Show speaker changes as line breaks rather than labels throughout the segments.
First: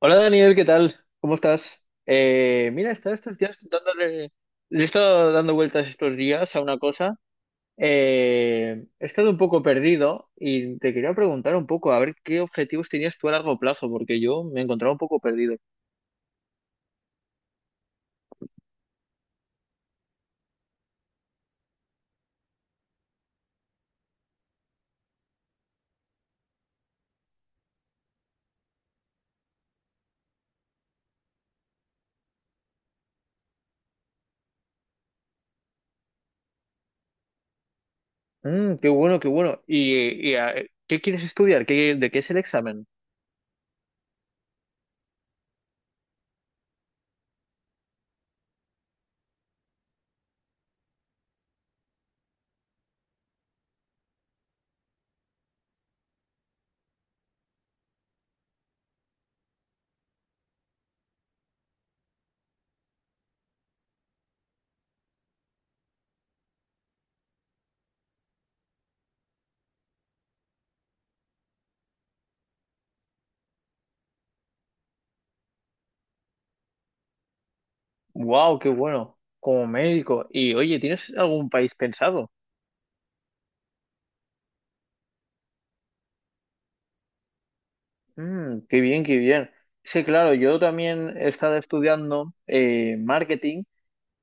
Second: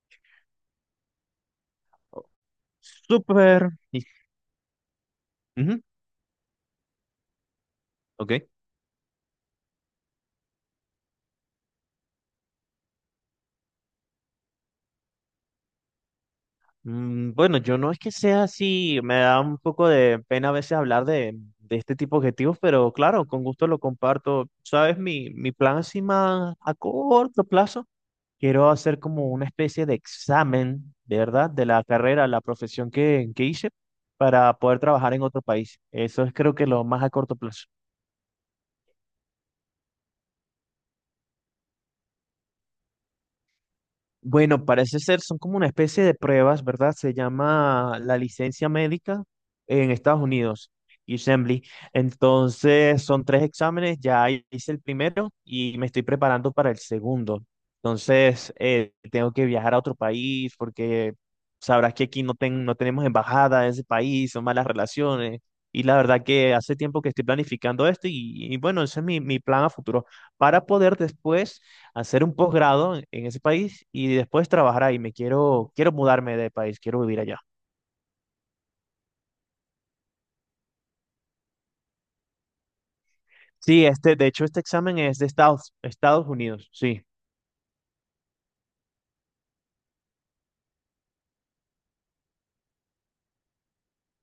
Hola Daniel, ¿qué tal? ¿Cómo estás?
Oh,
Mira, estaba estos días
Súper.
dándole, le he estado dando
Ujú.
vueltas estos días a una cosa.
Ok.
He estado un poco perdido y te quería preguntar un poco a ver qué objetivos tenías tú a largo plazo, porque yo me encontraba un poco perdido.
Bueno, yo no es que sea así, me da un poco de pena a veces hablar de este tipo de objetivos, pero claro, con gusto lo comparto. ¿Sabes? Mi plan así más a corto plazo, quiero hacer como una especie de examen, de verdad, de la carrera, la profesión que hice para poder trabajar en otro país. Eso es creo que lo más a corto plazo.
Mm, qué bueno, qué bueno. ¿ Qué quieres estudiar? ¿ de qué es el examen?
Bueno, parece ser, son como una especie de pruebas, ¿verdad? Se llama la licencia médica en Estados Unidos, Assembly. Entonces, son tres exámenes, ya hice el primero y me estoy preparando para el segundo. Entonces, tengo que viajar a otro país porque sabrás que aquí no, no tenemos embajada en ese país, son malas relaciones. Y la verdad que hace tiempo que estoy planificando esto y bueno, ese es mi plan a futuro para poder después hacer un posgrado en ese país y después trabajar ahí. Quiero mudarme de país, quiero vivir allá.
Wow, qué bueno. Como médico. Y oye, ¿tienes algún país pensado?
Sí, este, de hecho, este examen es de Estados Unidos, sí.
Mm, qué bien, qué bien. Sí, claro, yo también he estado estudiando marketing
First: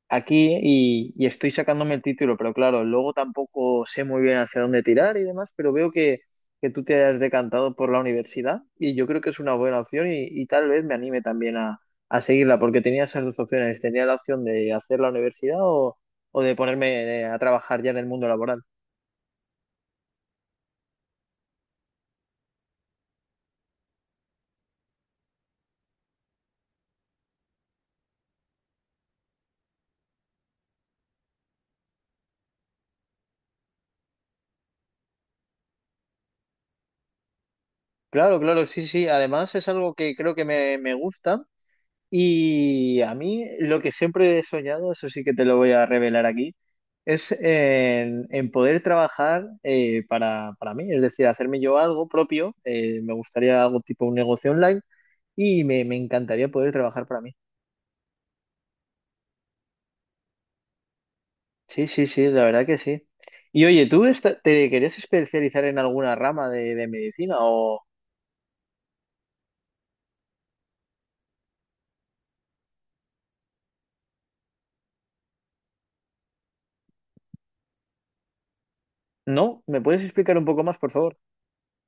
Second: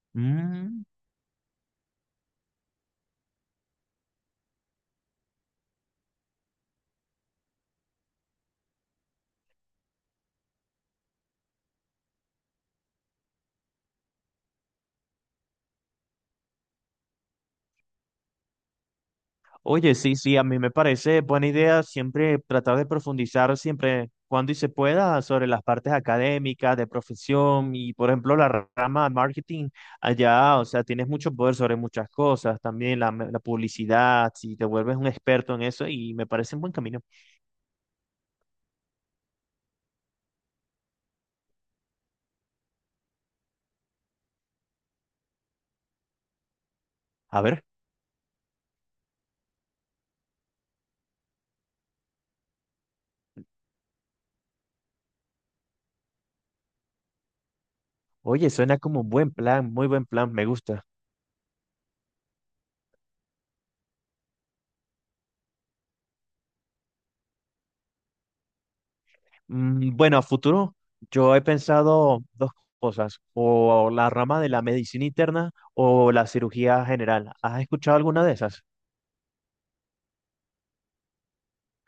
aquí
Mm,
y estoy sacándome el título, pero claro, luego tampoco sé muy bien hacia dónde tirar y demás, pero que tú te has decantado por la universidad y yo creo que es una buena opción y tal vez me anime también a seguirla, porque tenía esas dos opciones, tenía la opción de hacer la universidad o de ponerme a trabajar ya en el mundo laboral.
Oye, sí, sí, a mí me parece buena idea siempre tratar de profundizar siempre cuando y se pueda sobre las partes académicas, de profesión y, por ejemplo, la rama de marketing allá, o sea, tienes mucho poder sobre muchas cosas, también la publicidad, si te vuelves un experto en eso y me parece un buen camino.
Claro, claro, sí, sí. Además es algo que creo que me gusta. Y a mí lo que siempre he soñado, eso sí que te lo voy a revelar aquí, es
A ver.
en poder trabajar para mí, es decir, hacerme yo algo propio, me gustaría algo tipo un negocio online y me encantaría poder trabajar para mí.
Oye, suena como un buen plan, muy buen plan, me gusta.
Sí, sí, sí, la verdad que sí. Y oye, ¿tú te querías especializar en alguna rama de medicina o
Bueno, a futuro yo he pensado dos cosas, o la rama de la medicina interna o la cirugía general. ¿Has escuchado alguna de esas?
no? ¿Me puedes explicar un poco más, por favor?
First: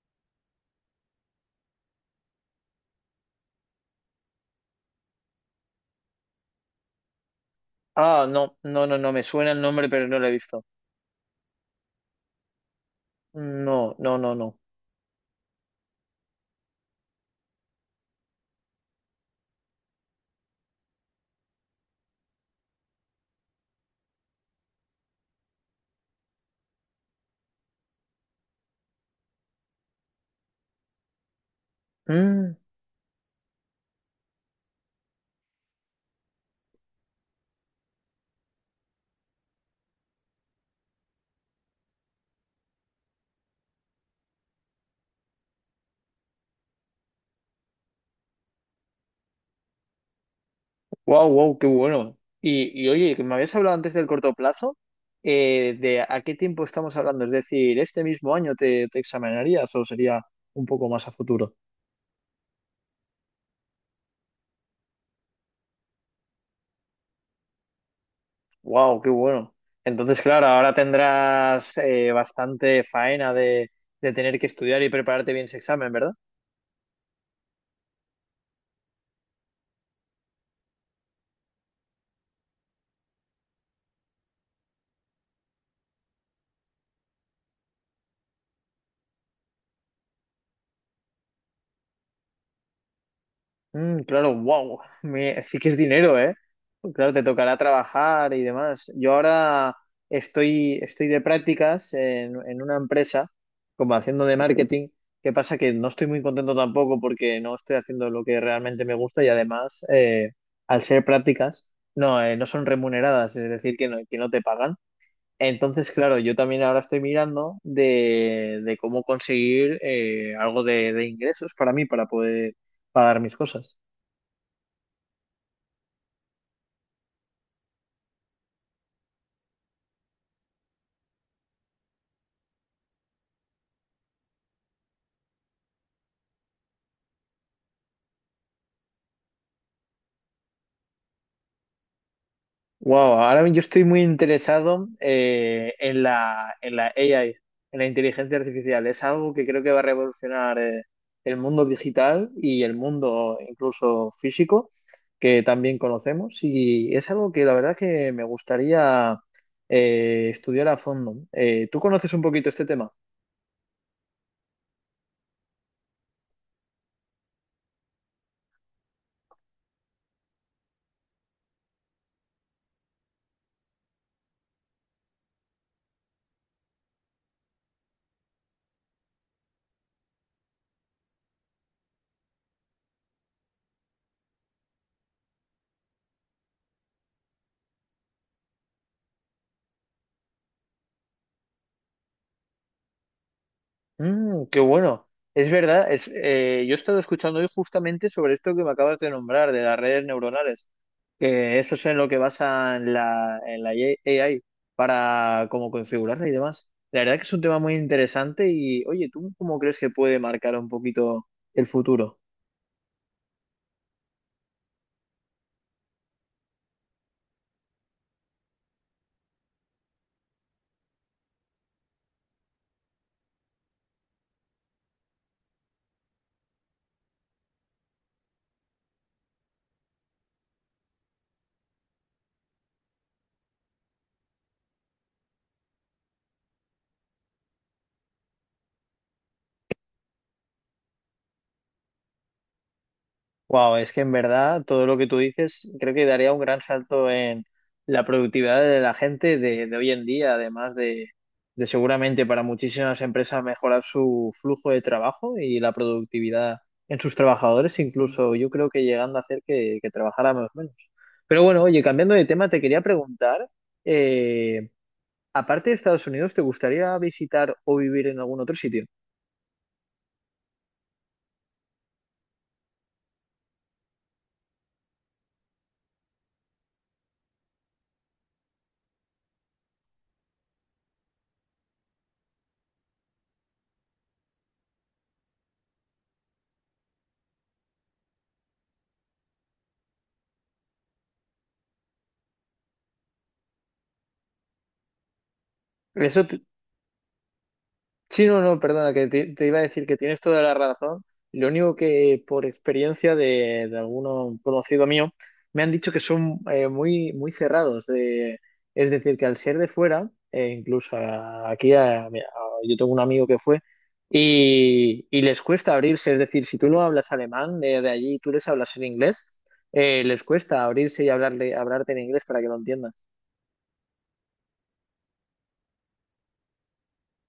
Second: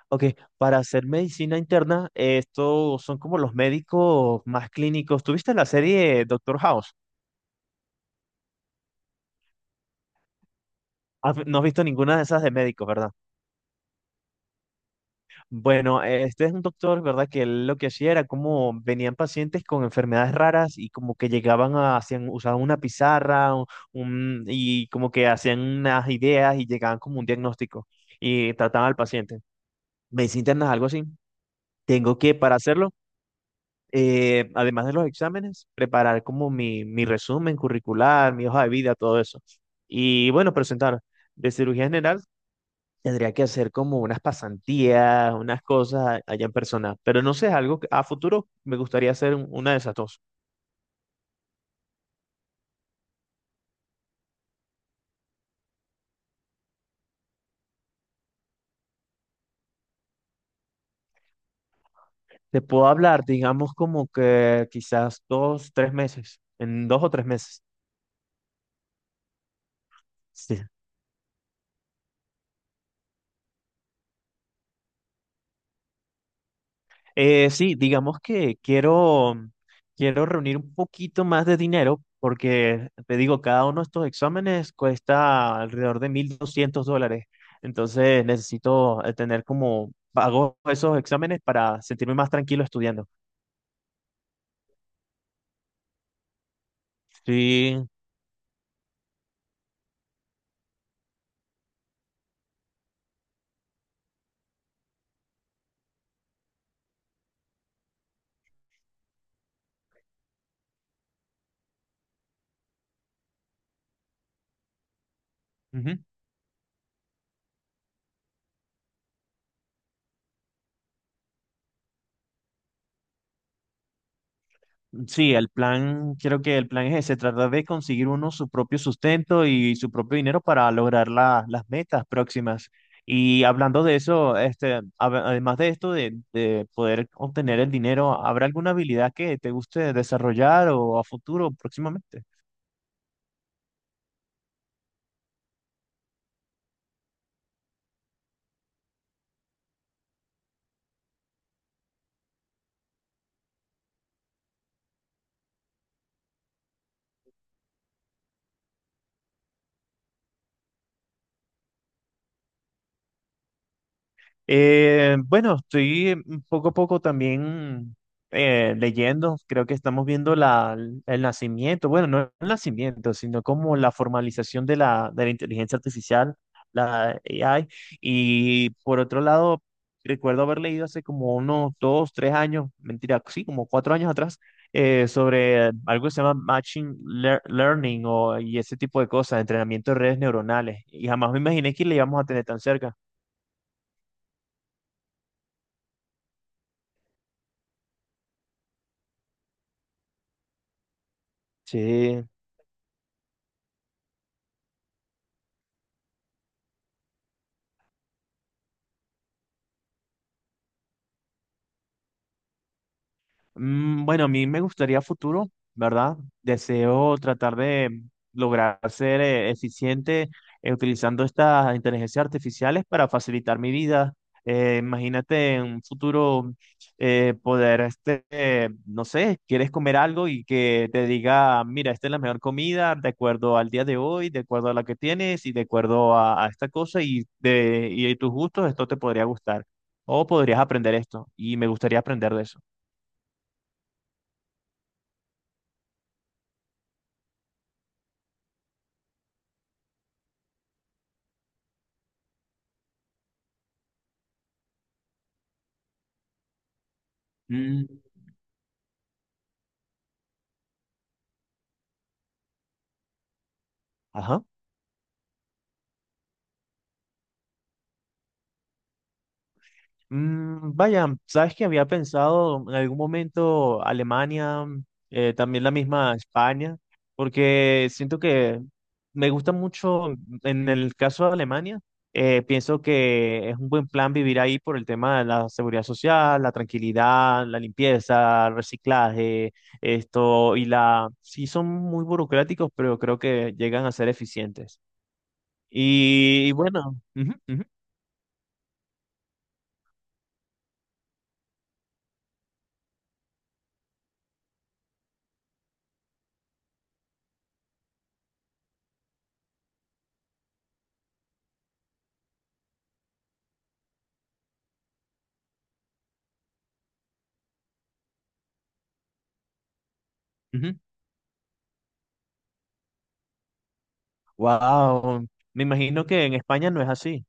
Ok, para hacer medicina interna, estos son como los médicos más clínicos. ¿Tuviste la serie Doctor House?
Ah, no, no, no, no, me suena el nombre, pero no lo he visto.
No has visto ninguna de esas de médicos, ¿verdad?
No, no, no, no.
Bueno, este es un doctor, ¿verdad? Que él lo que hacía era como venían pacientes con enfermedades raras y como que llegaban a, hacían, usaban una pizarra y como que hacían unas ideas y llegaban como un diagnóstico y trataban al paciente. Medicina interna es algo así. Tengo que,
Mm.
para hacerlo, además de los exámenes, preparar como mi resumen curricular, mi hoja de vida, todo eso. Y bueno, presentar. De cirugía general tendría que hacer como unas pasantías, unas cosas allá en persona, pero no sé, es algo que a futuro me gustaría hacer una de esas dos.
Wow, wow, qué bueno. Y oye, que me habías hablado antes del corto plazo, de a qué tiempo estamos hablando, es decir, ¿este mismo año te examinarías o sería un poco más a futuro?
Te puedo hablar, digamos, como que quizás 2, 3 meses, en 2 o 3 meses.
Wow, qué bueno. Entonces, claro,
Sí,
ahora tendrás bastante faena de tener que estudiar y prepararte bien ese examen, ¿verdad?
Sí, digamos que quiero reunir un poquito más de dinero porque, te digo, cada uno de estos exámenes cuesta alrededor de $1.200, entonces necesito tener como, pago esos exámenes para sentirme más tranquilo estudiando.
Mm, claro, wow, me, sí que es dinero, ¿eh? Pues claro, te tocará
Sí,
trabajar y demás. Yo ahora estoy de prácticas en una empresa, como haciendo de marketing. ¿Qué pasa? Que no estoy muy contento tampoco porque no estoy haciendo lo que realmente me gusta y además, al ser prácticas, no, no son remuneradas, es decir, que no te pagan. Entonces,
Ujú.
claro, yo también ahora estoy mirando de cómo conseguir algo de ingresos para mí, para poder pagar mis cosas.
Sí, el plan, creo que el plan es ese, tratar de conseguir uno su propio sustento y su propio dinero para lograr las metas próximas. Y hablando de eso, este, además de esto de poder obtener el dinero, ¿habrá alguna habilidad que te guste desarrollar o a futuro próximamente?
Wow, ahora yo estoy muy interesado en en la AI, en la inteligencia artificial. Es algo que creo que va a revolucionar el mundo digital y el mundo incluso físico, que también conocemos. Y es algo que la verdad que me gustaría estudiar a fondo. ¿Tú conoces un poquito este tema?
Bueno, estoy un poco a poco también leyendo, creo que estamos viendo el nacimiento, bueno, no el nacimiento, sino como la formalización de la inteligencia artificial, la AI. Y por otro lado, recuerdo haber leído hace como unos 2, 3 años, mentira, sí, como 4 años atrás, sobre algo que se llama Machine Learning o, y ese tipo de cosas, entrenamiento de redes neuronales. Y jamás me imaginé que le íbamos a tener tan cerca.
Mm, qué bueno. Es verdad, yo he estado escuchando hoy justamente sobre esto que me acabas de nombrar, de las redes neuronales, que eso es en lo que
Sí.
en la AI para como configurarla y demás. La verdad que es un tema muy interesante y, oye, ¿tú cómo crees que puede marcar un poquito el futuro?
Bueno, a mí me gustaría a futuro, ¿verdad? Deseo tratar de lograr ser eficiente utilizando estas inteligencias artificiales para facilitar mi vida. Imagínate en un futuro poder, este, no sé, quieres comer algo y que te diga, mira, esta es la mejor comida de acuerdo al día de hoy, de acuerdo a la que tienes y de acuerdo a esta cosa y de y tus gustos, esto te podría gustar o podrías aprender esto y me gustaría aprender de eso.
Wow, es que en verdad todo lo que tú dices creo que daría un gran salto en la productividad de la gente de hoy en día, además de seguramente para muchísimas empresas mejorar su flujo de trabajo y la productividad en sus trabajadores, incluso yo creo que llegando a hacer que trabajáramos menos. Pero bueno, oye, cambiando de tema, te quería preguntar,
Ajá.
eh, aparte de Estados Unidos, ¿te gustaría visitar o vivir en algún otro sitio?
Vaya, sabes que había pensado en algún momento Alemania, también la misma España, porque siento que me gusta mucho, en el caso de Alemania, pienso que es un buen plan vivir ahí por el tema de la seguridad social, la tranquilidad, la limpieza, el reciclaje, esto y la... Sí, son muy burocráticos, pero creo que llegan a ser eficientes.
Eso.
Y bueno. Ujú, ujú,
Sí, no, no, perdona, que te iba a decir que tienes toda la razón. Lo único que por experiencia de alguno conocido mío, me han dicho que son muy, muy cerrados. Es decir, que al ser de fuera, incluso a- aquí a- mira, yo tengo un amigo que fue, y les cuesta abrirse. Es decir, si tú no hablas alemán de allí y tú les hablas en inglés, les cuesta
ujú.
abrirse y hablarte en inglés para que lo entiendan.
Wow, me imagino que en España no es así.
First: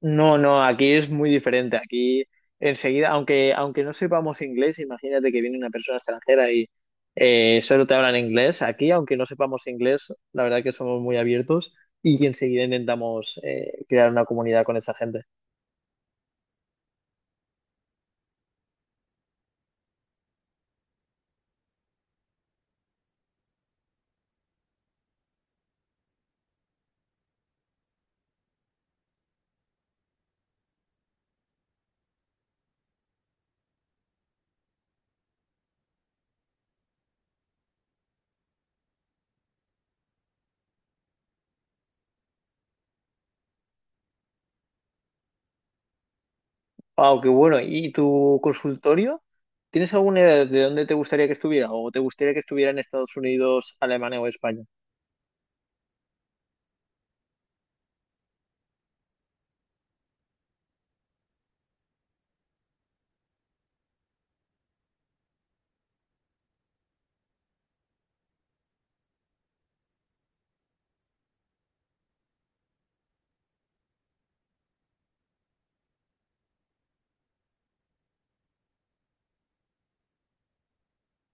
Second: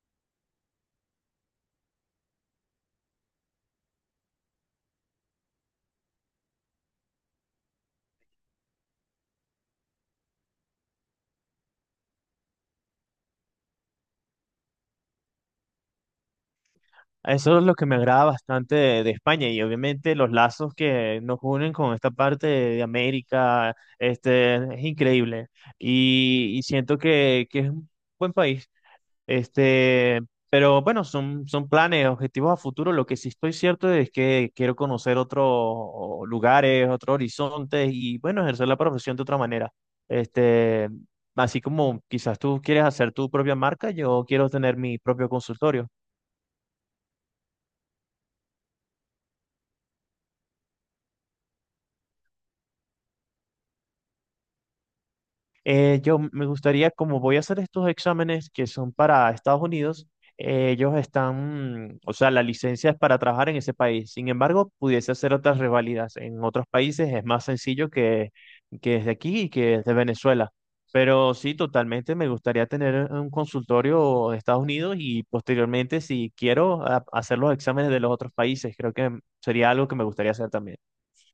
No, no, aquí es muy diferente. Aquí enseguida, aunque no sepamos inglés, imagínate que viene una persona extranjera y solo te hablan inglés. Aquí, aunque no sepamos inglés, la verdad que somos muy abiertos y enseguida intentamos crear una comunidad con esa gente.
Eso es lo que me agrada bastante de España y obviamente los lazos que nos unen con esta parte de América, este, es increíble y siento que es un buen país. Este, pero bueno, son planes, objetivos a futuro. Lo que sí estoy cierto es que quiero conocer otros lugares, otros horizontes y bueno, ejercer la profesión de otra manera. Este, así como quizás tú quieres hacer tu propia marca, yo quiero tener mi propio consultorio.
Wow, qué bueno. ¿Y tu consultorio? ¿Tienes alguna idea de dónde te gustaría que estuviera? ¿O te gustaría que estuviera en Estados Unidos, Alemania o España?
Yo me gustaría, como voy a hacer estos exámenes que son para Estados Unidos, ellos están, o sea, la licencia es para trabajar en ese país. Sin embargo, pudiese hacer otras revalidas en otros países, es más sencillo que desde aquí y que desde Venezuela. Pero sí, totalmente me gustaría tener un consultorio de Estados Unidos y posteriormente, si quiero, hacer los exámenes de los otros países. Creo que sería algo que me gustaría hacer también.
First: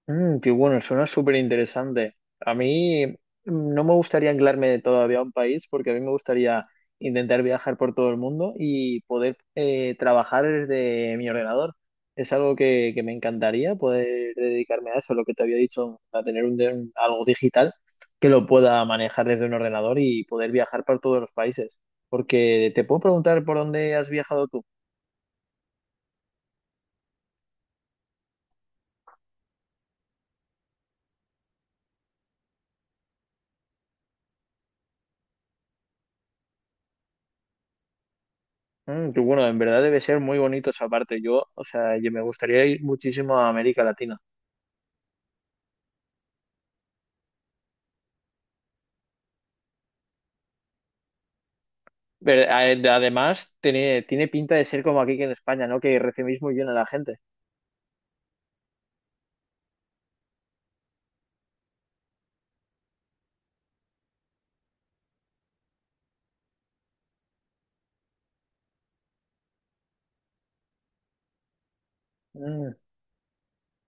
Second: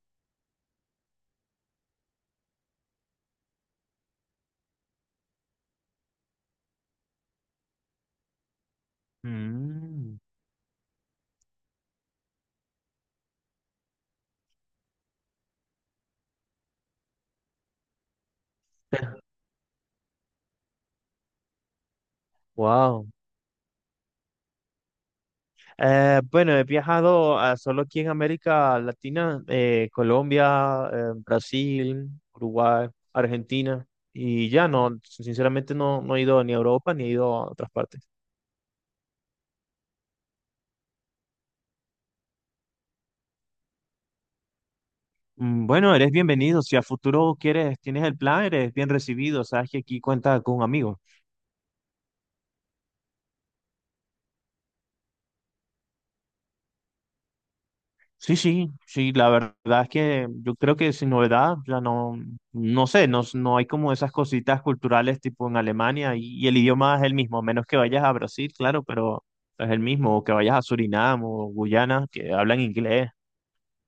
Mm, qué bueno, suena súper interesante. A mí mm, no me gustaría anclarme todavía a un país porque a mí me gustaría intentar viajar por todo el mundo y poder
Mm,
trabajar desde mi ordenador. Es algo que me encantaría poder dedicarme a eso, lo que te había dicho, a tener algo digital que lo pueda manejar desde un ordenador y poder viajar por todos los países. Porque te puedo
wow.
preguntar por dónde has viajado tú.
Bueno, he viajado solo aquí en América Latina, Colombia, Brasil, Uruguay, Argentina y ya no, sinceramente no, no he ido ni a Europa ni he ido a otras partes.
Mm, qué bueno, en verdad debe ser muy bonito esa parte. Yo, o sea, yo me gustaría ir muchísimo a América Latina.
Bueno, eres bienvenido. Si a futuro quieres, tienes el plan, eres bien recibido. Sabes que aquí cuentas con un amigo.
Pero además, tiene pinta de ser como aquí que en España, ¿no? Que recibís muy bien a la gente.
Sí, sí, sí, la verdad es que yo creo que sin novedad, ya no, no sé, no hay como esas cositas culturales tipo en Alemania y el idioma es el mismo, a menos que vayas a Brasil, claro, pero es el mismo, o que vayas a Surinam o Guyana, que hablan
Mm,
inglés.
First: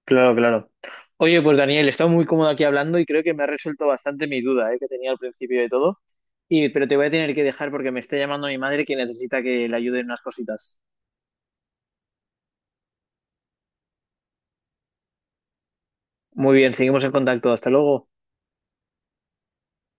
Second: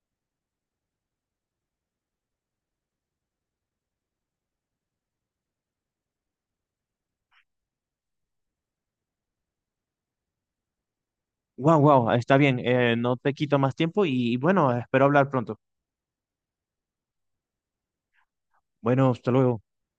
claro, claro. Oye, pues Daniel, he estado muy cómodo aquí hablando y creo que me ha resuelto bastante mi duda, ¿eh? Que tenía al principio de todo. Y, pero te voy a tener que dejar porque me está llamando mi madre que necesita que le ayude en unas cositas.
Wow, wow, está bien, no te quito más tiempo y bueno, espero hablar pronto.
Muy bien, seguimos en contacto. Hasta luego.
Bueno, hasta luego.